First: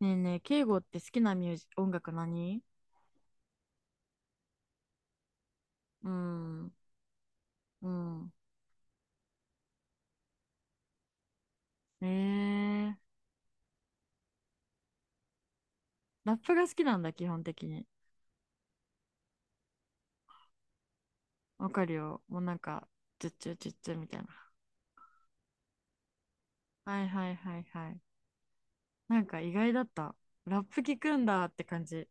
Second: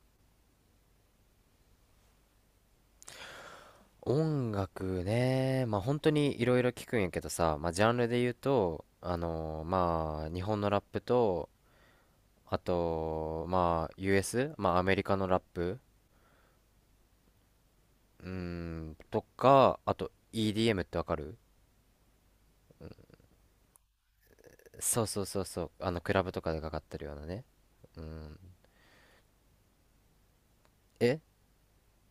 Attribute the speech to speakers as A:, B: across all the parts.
A: ねえねえ、敬語って好きなミュージ、音楽何？
B: 音楽ね、まあ本
A: う
B: 当にいろいろ
A: ん、
B: 聞くんやけどさ、まあジ
A: う
B: ャンルで言
A: ん。
B: うと、まあ日本のラップと、
A: え
B: あ
A: ー、
B: と、まあ US? まあアメリカのラップ。
A: ラップが好きなんだ、基本的に。
B: うーん、とか、あと EDM ってわかる？
A: わかるよ。もうなんか、チュッチュチュッチュみたいな。
B: そうそうそうそう、あのクラブとかでかかって
A: は
B: る
A: い
B: ような
A: はい
B: ね。
A: はいはい。
B: うん。
A: なんか意外だった。ラップ聞く
B: え、
A: んだって感じ。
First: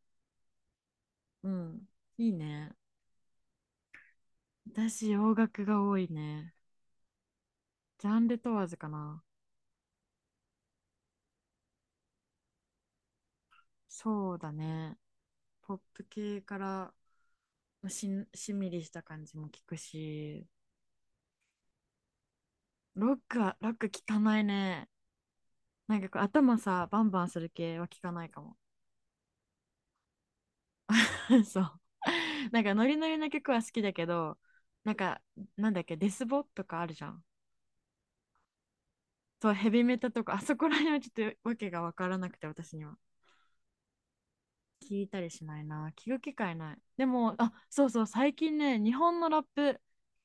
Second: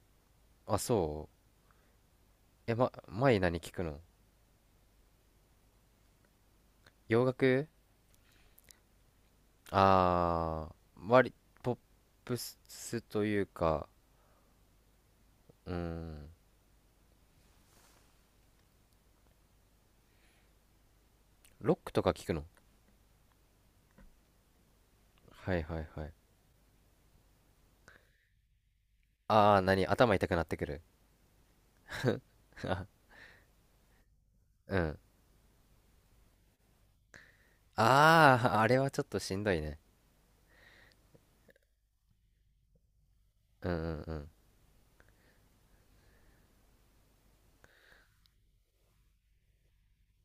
B: あ、そう。
A: うん。いいね。
B: え、ま、前何聞くの？
A: 私、洋楽が多いね。
B: 洋楽？
A: ジャンル問わずかな。
B: ああー、割、ポップスというか、
A: そうだね。
B: う
A: ポップ
B: ん、
A: 系からまあしんみりした感じも聞くし、
B: ロックとか聞くの？
A: ロック聞かないね。
B: はいはい
A: なん
B: は
A: か
B: い。
A: こう頭さバンバンする系は聞かないかも。
B: ああ、何頭痛くなってくる。
A: そう。なんかノリ ノリの曲は好きだけど。
B: う
A: なん
B: ん。
A: か、なんだっけ、デスボとかあるじゃん。
B: ああ、あれはちょっとしん
A: そ
B: ど
A: う、
B: い
A: ヘ
B: ね。
A: ビメタとかあそこら辺はちょっとわけが分からなくて、私には。
B: うんうんうん。
A: 聞いたりしないな、聞く機会ない。でも、あ、そうそう、最近ね、日本のラップ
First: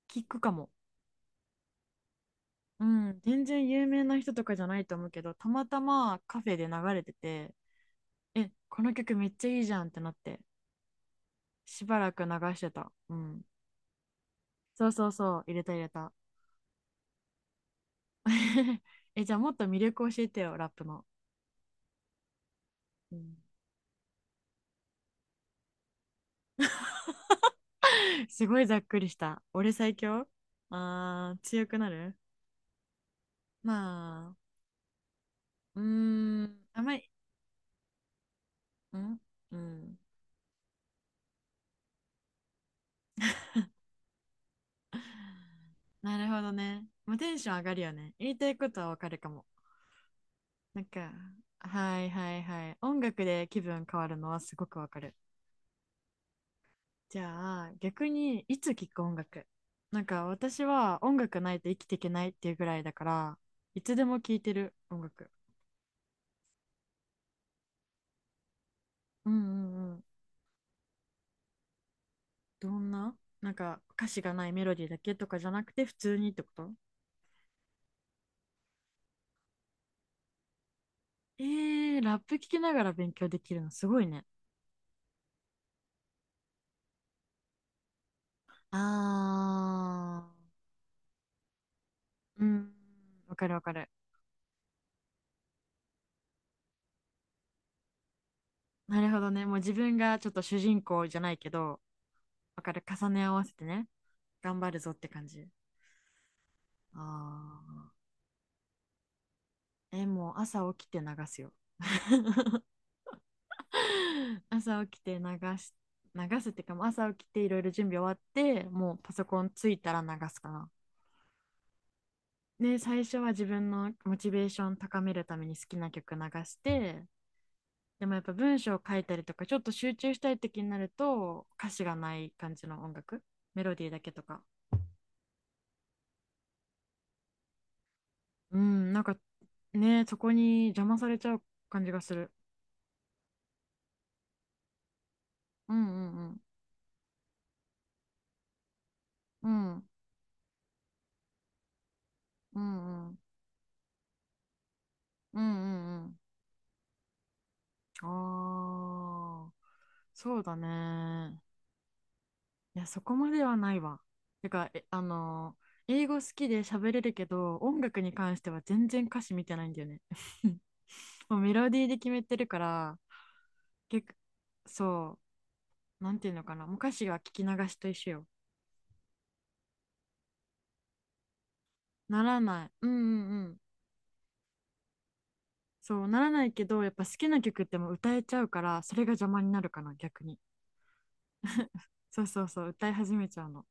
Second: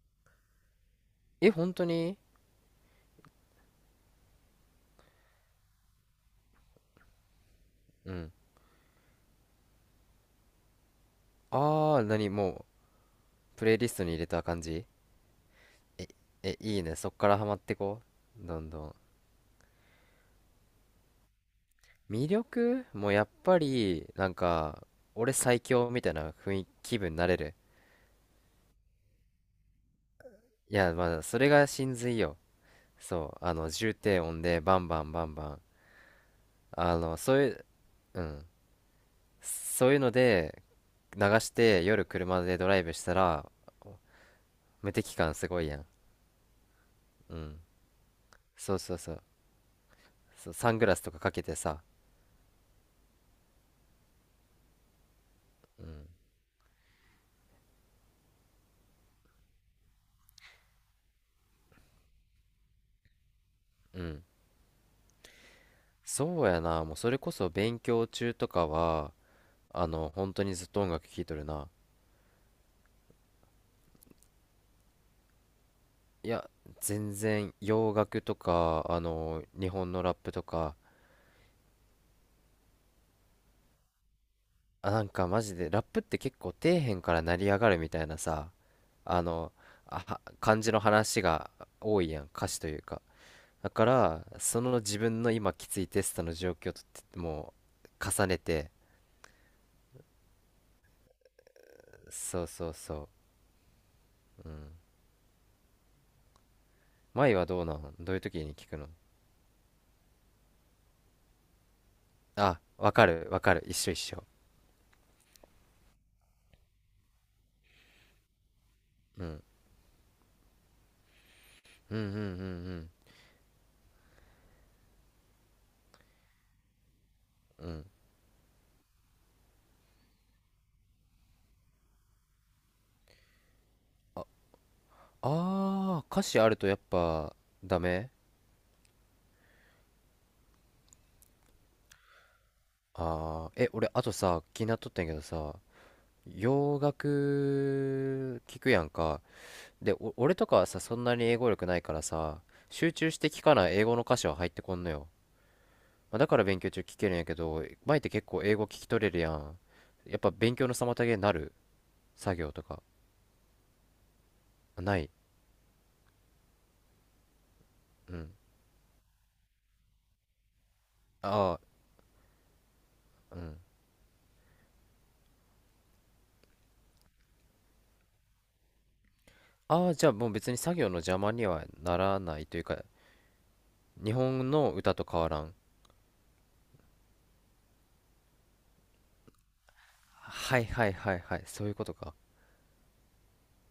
A: 聞くかも。
B: え、本当に？
A: うん、全然有名な人とかじゃないと思うけど、たまたまカフェで流れてて、
B: うん。
A: えこの曲めっちゃいいじゃんってなって、し
B: あ
A: ば
B: あ、
A: らく流
B: 何
A: し
B: も
A: てた。うん。
B: う、プレイリストに入れた感じ？
A: そうそうそう、入れた入れ
B: え、
A: た。
B: え、いいね。そっからハマってこう。どんど ん。
A: え、じゃあもっと魅力教えてよ、ラップの。
B: 魅力もう
A: う
B: やっ
A: ん。
B: ぱり、なんか、俺最強みたいな雰囲気、気分になれる。
A: すごいざっくりした。俺最強。
B: いや、まあ、それ
A: 強
B: が
A: くな
B: 真
A: る。
B: 髄よ。そう、
A: ま
B: 重低音
A: あ、
B: でバンバンバンバン。
A: あんまり、
B: そういう、うん。
A: うんう
B: そうい
A: ん。
B: うので、流して夜車でドライブしたら無敵感すごいやん。
A: なるほどね。まあ、テ
B: う
A: ンション
B: ん、
A: 上がるよね。言いたいこ
B: そう
A: とは
B: そ
A: わ
B: う
A: か
B: そ
A: る
B: う。
A: かも。
B: そうサン
A: なん
B: グラスと
A: か、
B: かかけてさ。
A: はいはいはい。音楽で気分変わるのはすごくわかる。
B: うん
A: じゃあ逆にいつ聴く音楽？なんか私は音楽ないと生きていけないっていうぐらいだから、いつ
B: う
A: でも
B: ん。
A: 聴いてる音楽。
B: そうやな、もうそれこそ勉強中とかは
A: うんうんうん。
B: 本当にずっと音楽聴いとるな。
A: どんな、なんか歌詞がないメロディーだけとかじゃなくて普通
B: い
A: にってこ
B: や、
A: と？
B: 全然洋楽とか日本のラップとか。
A: えー、ラップ聴きながら勉強できるのすごいね。
B: あ、なんかマジでラップって結構底辺から成り上がるみたいなさ、あのあ
A: あ、
B: は感じの話が多いやん、
A: ーう
B: 歌詞と
A: ん、
B: いうか。
A: わかるわ
B: だ
A: か
B: か
A: る。
B: らその自分の今きついテストの状況とっても、う重ねて。
A: なるほどね、もう自分がちょっと主人公じゃないけど、
B: そう
A: わ
B: そ
A: か
B: う
A: る、重
B: そ
A: ね合わせてね、
B: う。う
A: 頑張
B: ん、
A: るぞって感じ。
B: 舞はどうな
A: ああ。
B: ん？どういう時に聞くの？
A: え、もう朝起きて流すよ。
B: あ、わかるわかる、一緒一緒。
A: 朝起きてし、流すってか、もう朝起きていろいろ準備終わって、もうパソ
B: う
A: コ
B: ん、
A: ンついたら流すかな。
B: うんうんう
A: で、
B: ん
A: 最初は自分のモチベーション高めるために好きな曲流して、
B: うんうん。
A: でもやっぱ文章を書いたりとか、ちょっと集中したい時になると、歌詞がない感じの音楽、メロディーだけと
B: あ
A: か。
B: あー、歌詞あるとやっぱダメ。
A: うん、なんかね、そこに邪魔されちゃう感じがする。
B: あー、え、俺あとさ気になっとったんやけどさ、
A: うんうんうん。
B: 洋楽聞くやんか。
A: うん
B: で、俺とかはさ、そんなに英語力ないからさ、
A: う
B: 集
A: んう
B: 中し
A: ん。
B: て聞かない英語の歌詞は入ってこんのよ。
A: うんうんうん。
B: まあ、だから勉強中聞けるんやけど、前って結構英語聞き取れるや
A: ああ。
B: ん。やっぱ
A: そうだ
B: 勉強の妨げにな
A: ね。
B: る？作業と
A: い
B: か。
A: や、そこまではないわ。てか、え、
B: な
A: あ
B: い。
A: のー英語好きで喋れるけど、音楽に
B: うん。
A: 関しては全然歌詞見てないんだよね。もうメ
B: あ
A: ロディーで決めてるから、
B: あ、うん。
A: 結構、そう、なんていうのかな。もう歌詞が聞き流しと一緒よ。
B: ああ、じゃあもう別に作業の邪魔にはなら
A: な
B: な
A: ら
B: いという
A: ない。
B: か、
A: うんうんうん。
B: 日本の歌と変わらん。
A: そう、ならないけど、やっぱ好きな曲ってもう歌えちゃうから、それが邪魔になるかな、逆に。
B: はいはいはいはい。そういうことか。
A: そうそうそう、歌い始めちゃうの。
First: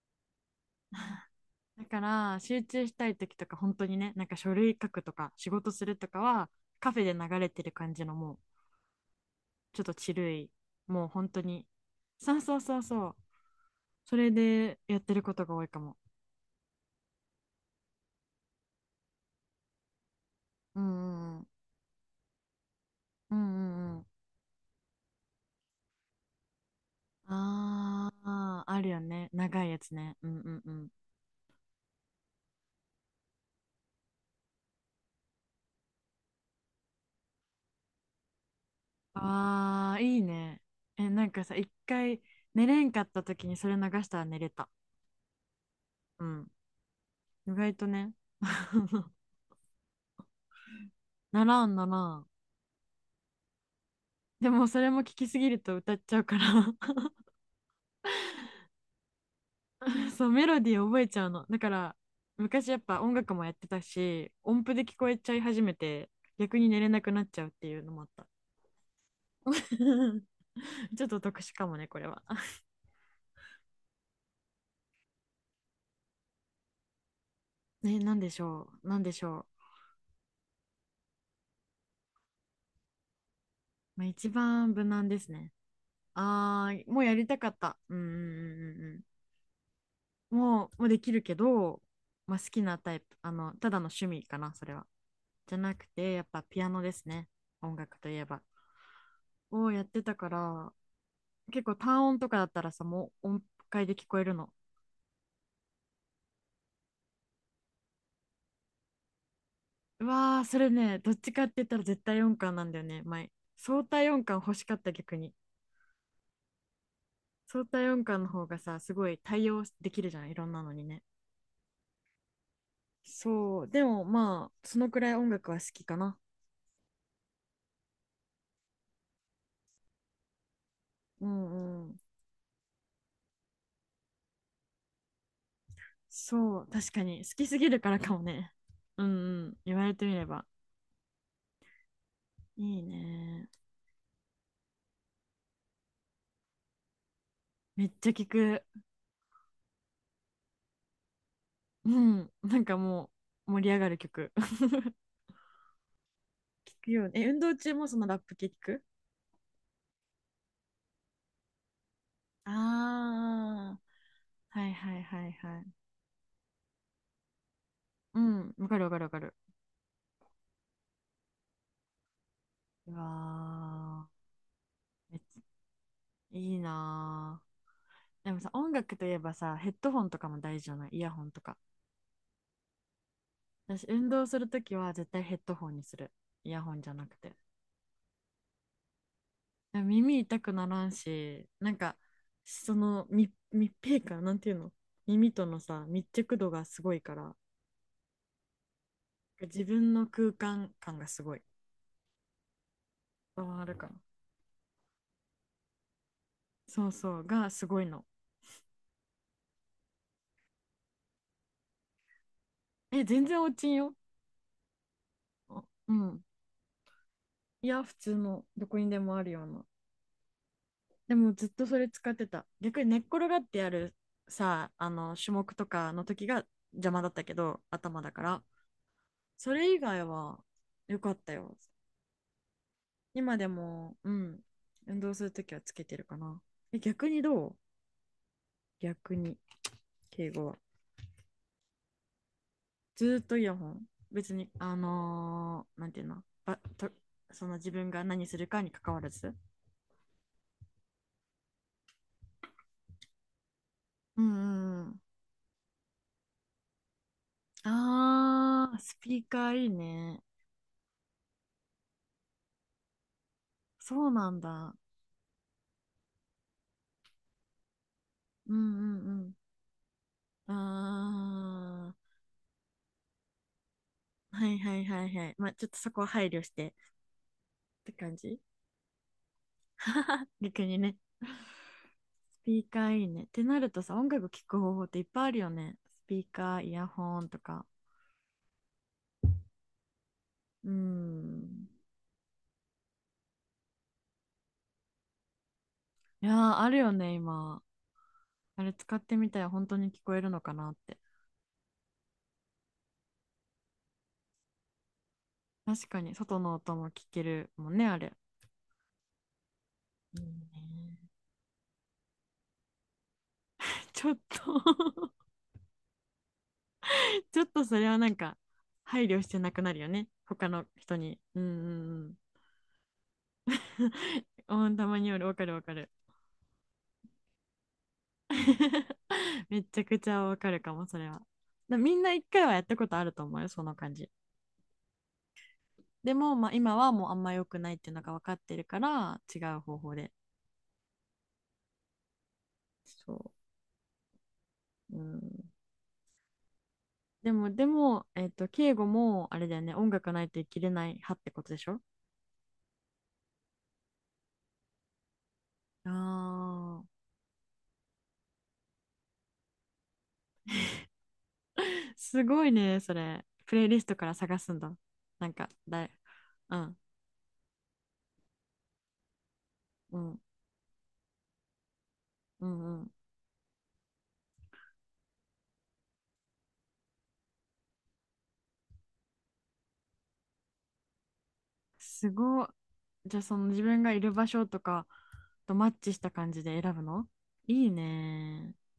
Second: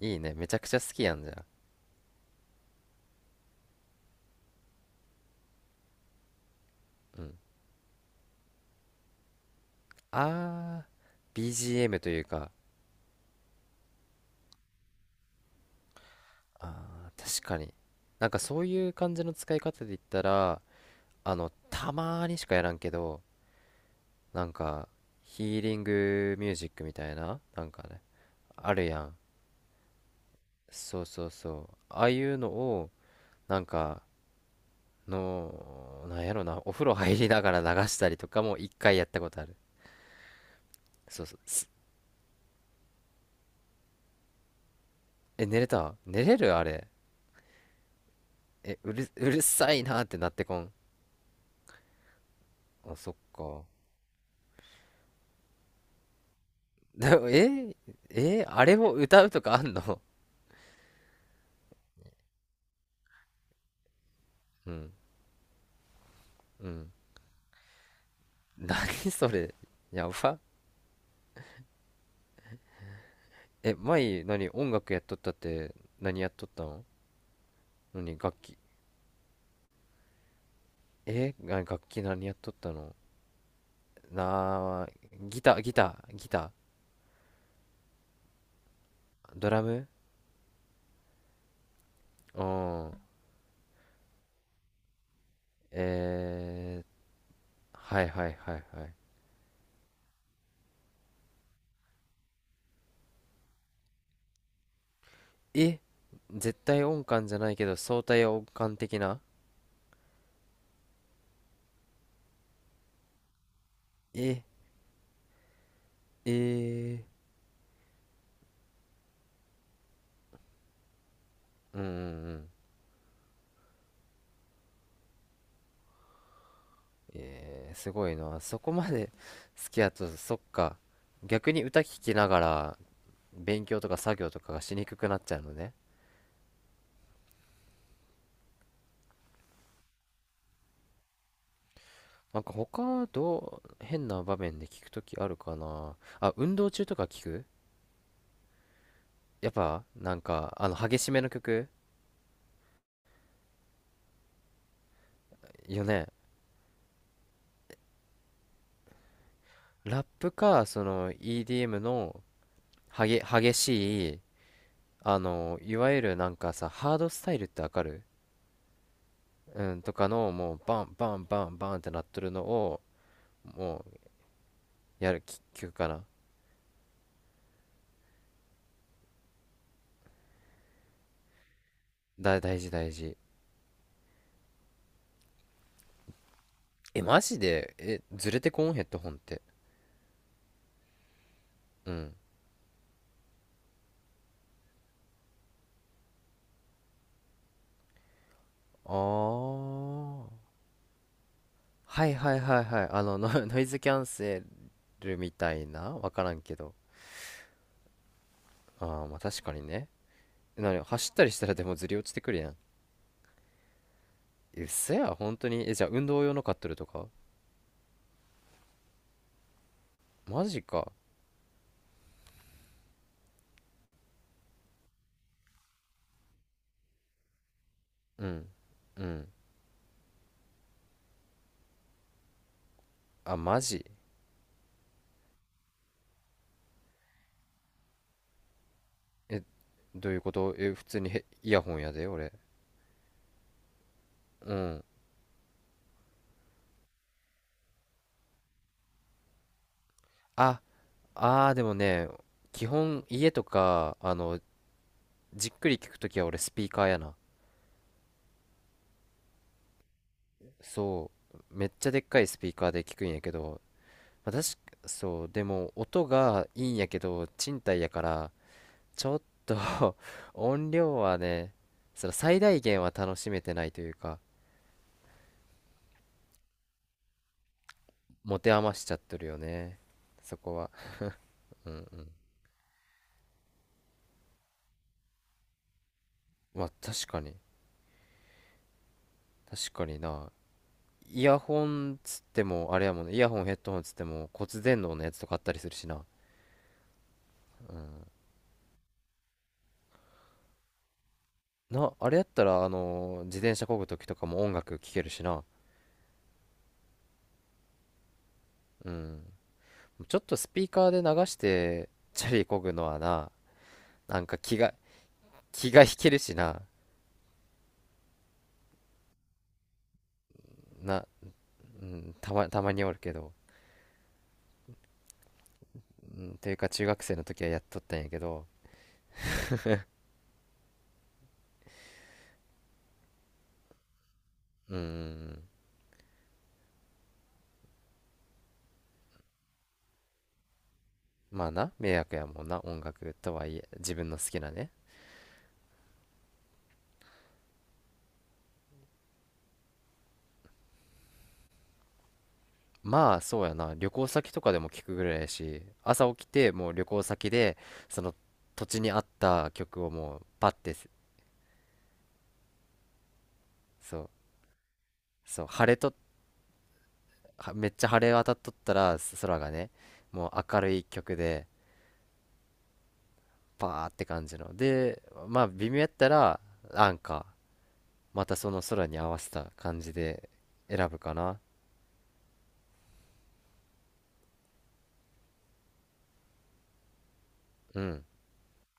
B: いいね。めちゃくちゃ好きやんじゃん。
A: だから集中したい時とか本当にね、なんか書類書くとか仕事するとかは、カフェで流れてる感じの、もうちょっとチルい、
B: ああ、
A: もう本当に、
B: BGM という
A: そう
B: か。
A: そうそうそう、それでやってることが多いかも。
B: ああ、確かに。なんかそういう感じの使い方で言ったら、
A: うんうん
B: たまーにしかやらんけど、
A: うんうんうん。
B: なんか、ヒーリングミュージックみたいな、なんかね、
A: ああー、
B: あ
A: あ
B: る
A: るよ
B: やん。
A: ね、長いやつね。うんうんうん。
B: そうそうそう。ああいうのを、なんか、なんやろな、お風呂入りながら流したりとかも一回やったことある。
A: ああー、いいね。え、
B: そ
A: な
B: う
A: ん
B: そう。
A: かさ、一回寝れんかった時にそれ流したら寝れた。
B: え、寝れた？
A: う
B: 寝れ
A: ん、
B: るあれ。
A: 意外とね。
B: え、うるさいなーってなってこん。
A: ならんならん。
B: あ、そっか。
A: でもそれも聞きすぎると歌っちゃうから。
B: でも、え、あれを歌うとかあんの？
A: そう、メロディー覚えちゃうのだから、昔やっぱ音楽もやってたし、音
B: う
A: 符で
B: ん、
A: 聞こえちゃい始めて、逆に
B: う
A: 寝れ
B: ん。
A: なくなっちゃうっていうのもあった。
B: 何それ。や ば。
A: ちょっと特殊かもねこれは。
B: え、前、何、音楽やっとったって、何やっとったの？
A: ね、なん
B: 何、
A: で
B: 楽
A: し
B: 器。
A: ょう、なんでしょ
B: 楽器何やっとったの？
A: う、まあ、一番
B: な
A: 無
B: あ、
A: 難です
B: ギ
A: ね。
B: ター、ギター、ギタ
A: あー、もうやりたかった。うんうんうんうん
B: ー、ドラム。
A: うん。もうできるけど、まあ、好
B: う
A: きなタイ
B: ん。
A: プ、あのただの趣味かなそれは。じゃなくて、やっぱピアノ
B: え
A: で
B: ー、
A: すね。音楽
B: は
A: と
B: い
A: いえ
B: はい
A: ば、
B: はいはい。
A: をやってたから、結構単音とかだったらさ、もう音階で聞こえるの。
B: え、絶対音感じゃないけど相対音感的な？
A: うわー、それね、どっちかって言ったら絶対音感なんだよね、前。相対音感
B: え、
A: 欲しかった、逆に。
B: え
A: 相対音感の方がさ、すごい対応できるじゃん、いろんなのにね。
B: ー、うんうんうん。
A: そう、でもまあそのくらい音楽は好きかな。
B: すごいな。そこまで好きやと、そっか。
A: う
B: 逆に
A: ん
B: 歌
A: うん。
B: 聴きながら勉強とか作業とかがしにくくなっちゃうのね。
A: そう、確かに好きすぎるからかもね。 うん、うん、言われてみれば。
B: なんか
A: いい
B: 他
A: ね、
B: どう、変な場面で聞くときあるかな。あ、運動中とか聞く？
A: めっちゃ聞く。
B: やっぱなんか激しめの曲
A: うん、なんかもう盛り上がる曲
B: よね。
A: 聞くよね。え、運動中もそのラップ系聞く？
B: ラップかその EDM の、
A: あ
B: 激しい、
A: あー、はいはいはいはい。
B: いわゆるなんかさ、ハードスタイルってわかる？
A: うん、わかるわかるわかる。
B: うんとかのもうバンバンバンバンってなっとるのを
A: う
B: もう
A: わー、
B: や
A: めっ
B: る
A: ちゃ
B: 曲かな。
A: いいなー。でもさ、音楽といえばさ、ヘッドホンとかも大事じゃない？イヤホンとか。
B: 大事大事。
A: 私、運動するときは絶対ヘッドホンにする。イヤホンじゃ
B: え、
A: なく
B: マ
A: て。
B: ジで、え、ずれてこんヘッドホンって？
A: でも耳痛くならんし、なん
B: う
A: か、
B: ん。
A: その密閉感、なんていうの、耳とのさ、密着度がすごいから、
B: あ
A: 自分の
B: ー、
A: 空間感がすごい。
B: はいはいはいはい。ノ、
A: 伝
B: ノ
A: わ
B: イ
A: る
B: ズ
A: か
B: キ
A: な。
B: ャンセルみたいな、わからんけど。
A: そうそう、がすごいの。
B: ああー、まあ確かにね。なに走ったりしたらでもずり落ちてくるやん。
A: え全然落ちんよ。
B: うっそ？や本当
A: あ、
B: に？え、じゃあ
A: う
B: 運動
A: ん。
B: 用の買っとるとか？
A: いや、普通のどこにでもあるような。
B: マジか。
A: でもずっとそれ使ってた。逆に寝っ転がってやるさ、あの種目とかの時が邪魔だったけど、頭だか
B: う
A: ら。
B: んうん。
A: それ以外は良かったよ、今
B: あ、
A: で
B: マジ？
A: も。うん、運動する時はつけてるかな。え、逆にどう？逆に、
B: え、どういうこ
A: 敬語
B: と？
A: は？
B: え、普通に、イヤホンやで俺。
A: ずーっとイヤホン？別に、
B: うん。
A: なんていうの、ばと、その自分が何するかに関わらず。
B: ああー、でもね、基本家とか
A: うんうんうん。
B: じっくり聞くときは俺スピーカーやな。
A: ああ、スピーカーいいね。
B: そう、めっちゃでっかいスピーカーで聞くんやけど、
A: そうなん
B: 私。
A: だ。
B: そうでも音がいいんやけど、賃貸やから
A: うんう
B: ちょっ
A: ん
B: と
A: う
B: 音量はね、
A: ん。あ
B: その最大限は楽しめてないというか、
A: あ、はいはいはいはい。まあ、ちょっとそこは配慮してって感
B: 持
A: じ。
B: て余しちゃってるよね。そこ
A: 逆
B: は。
A: にね。
B: うんうん。
A: スピーカーいいね。ってなるとさ、音楽聴く方法っていっぱいあるよね。スピーカー、
B: ま
A: イ
B: あ
A: ヤ
B: 確
A: ホ
B: か
A: ン
B: に、
A: とか。
B: 確かにな。
A: う
B: イヤホ
A: ん。
B: ンつっても、あれやもんね、イヤホンヘッドホンつっても骨伝導のやつとかあったりするしな。
A: いやー、あるよね、今。あれ使ってみたら本当に聞こえるのかなって。
B: な、あれやったら、自転車漕ぐ時とかも音楽聴けるしな。
A: 確かに、外の音も聞けるもんね、あれ。
B: うん。ち
A: い
B: ょっ
A: い
B: とスピーカー
A: ね。
B: で流して、チャリ漕ぐのはな、
A: ちょっ
B: なんか気が、
A: と、
B: 気が引けるしな。
A: それはなんか配慮してなくなるよね、他の人
B: な、
A: に。うんう
B: う
A: ん
B: ん、たまにおるけど。
A: うんうん。 たまによる、わかるわかる。
B: うん、というか中学生の時はやっとったんやけど、
A: めちゃくちゃわかるかもそれは。だ、みんな一回はやったことあると思うよ、その感じ。
B: うーん、
A: でも、まあ、今はもうあんま良くないっていうのが分かってるから、違う方法で。
B: まあな、迷惑やもんな、音楽
A: そ
B: とはいえ、自分の好きなね。
A: う、うん。でも敬語もあれだよね、音楽ないと生きれない派ってことでしょ。
B: まあそうやな、旅行先とかでも聞くぐらいやし、
A: あ
B: 朝起きてもう
A: ー、
B: 旅行先で、その土地に合った曲をもうパッて、
A: すごいね、それプレイリスト
B: そ
A: か
B: う、
A: ら探すんだ。なん
B: そう、
A: か
B: 晴れ
A: だい、
B: と、
A: うん
B: はめっちゃ晴れ渡っとったら、空がね、
A: うん
B: もう明るい曲で、
A: うんうん。
B: パーって感じの。で、まあ微妙やったら、なんか、またその空に合わせた感じで選ぶかな。
A: すごっ。じゃあその自分がいる場所とかとマッチした感じで選ぶの？いい
B: うん。
A: ね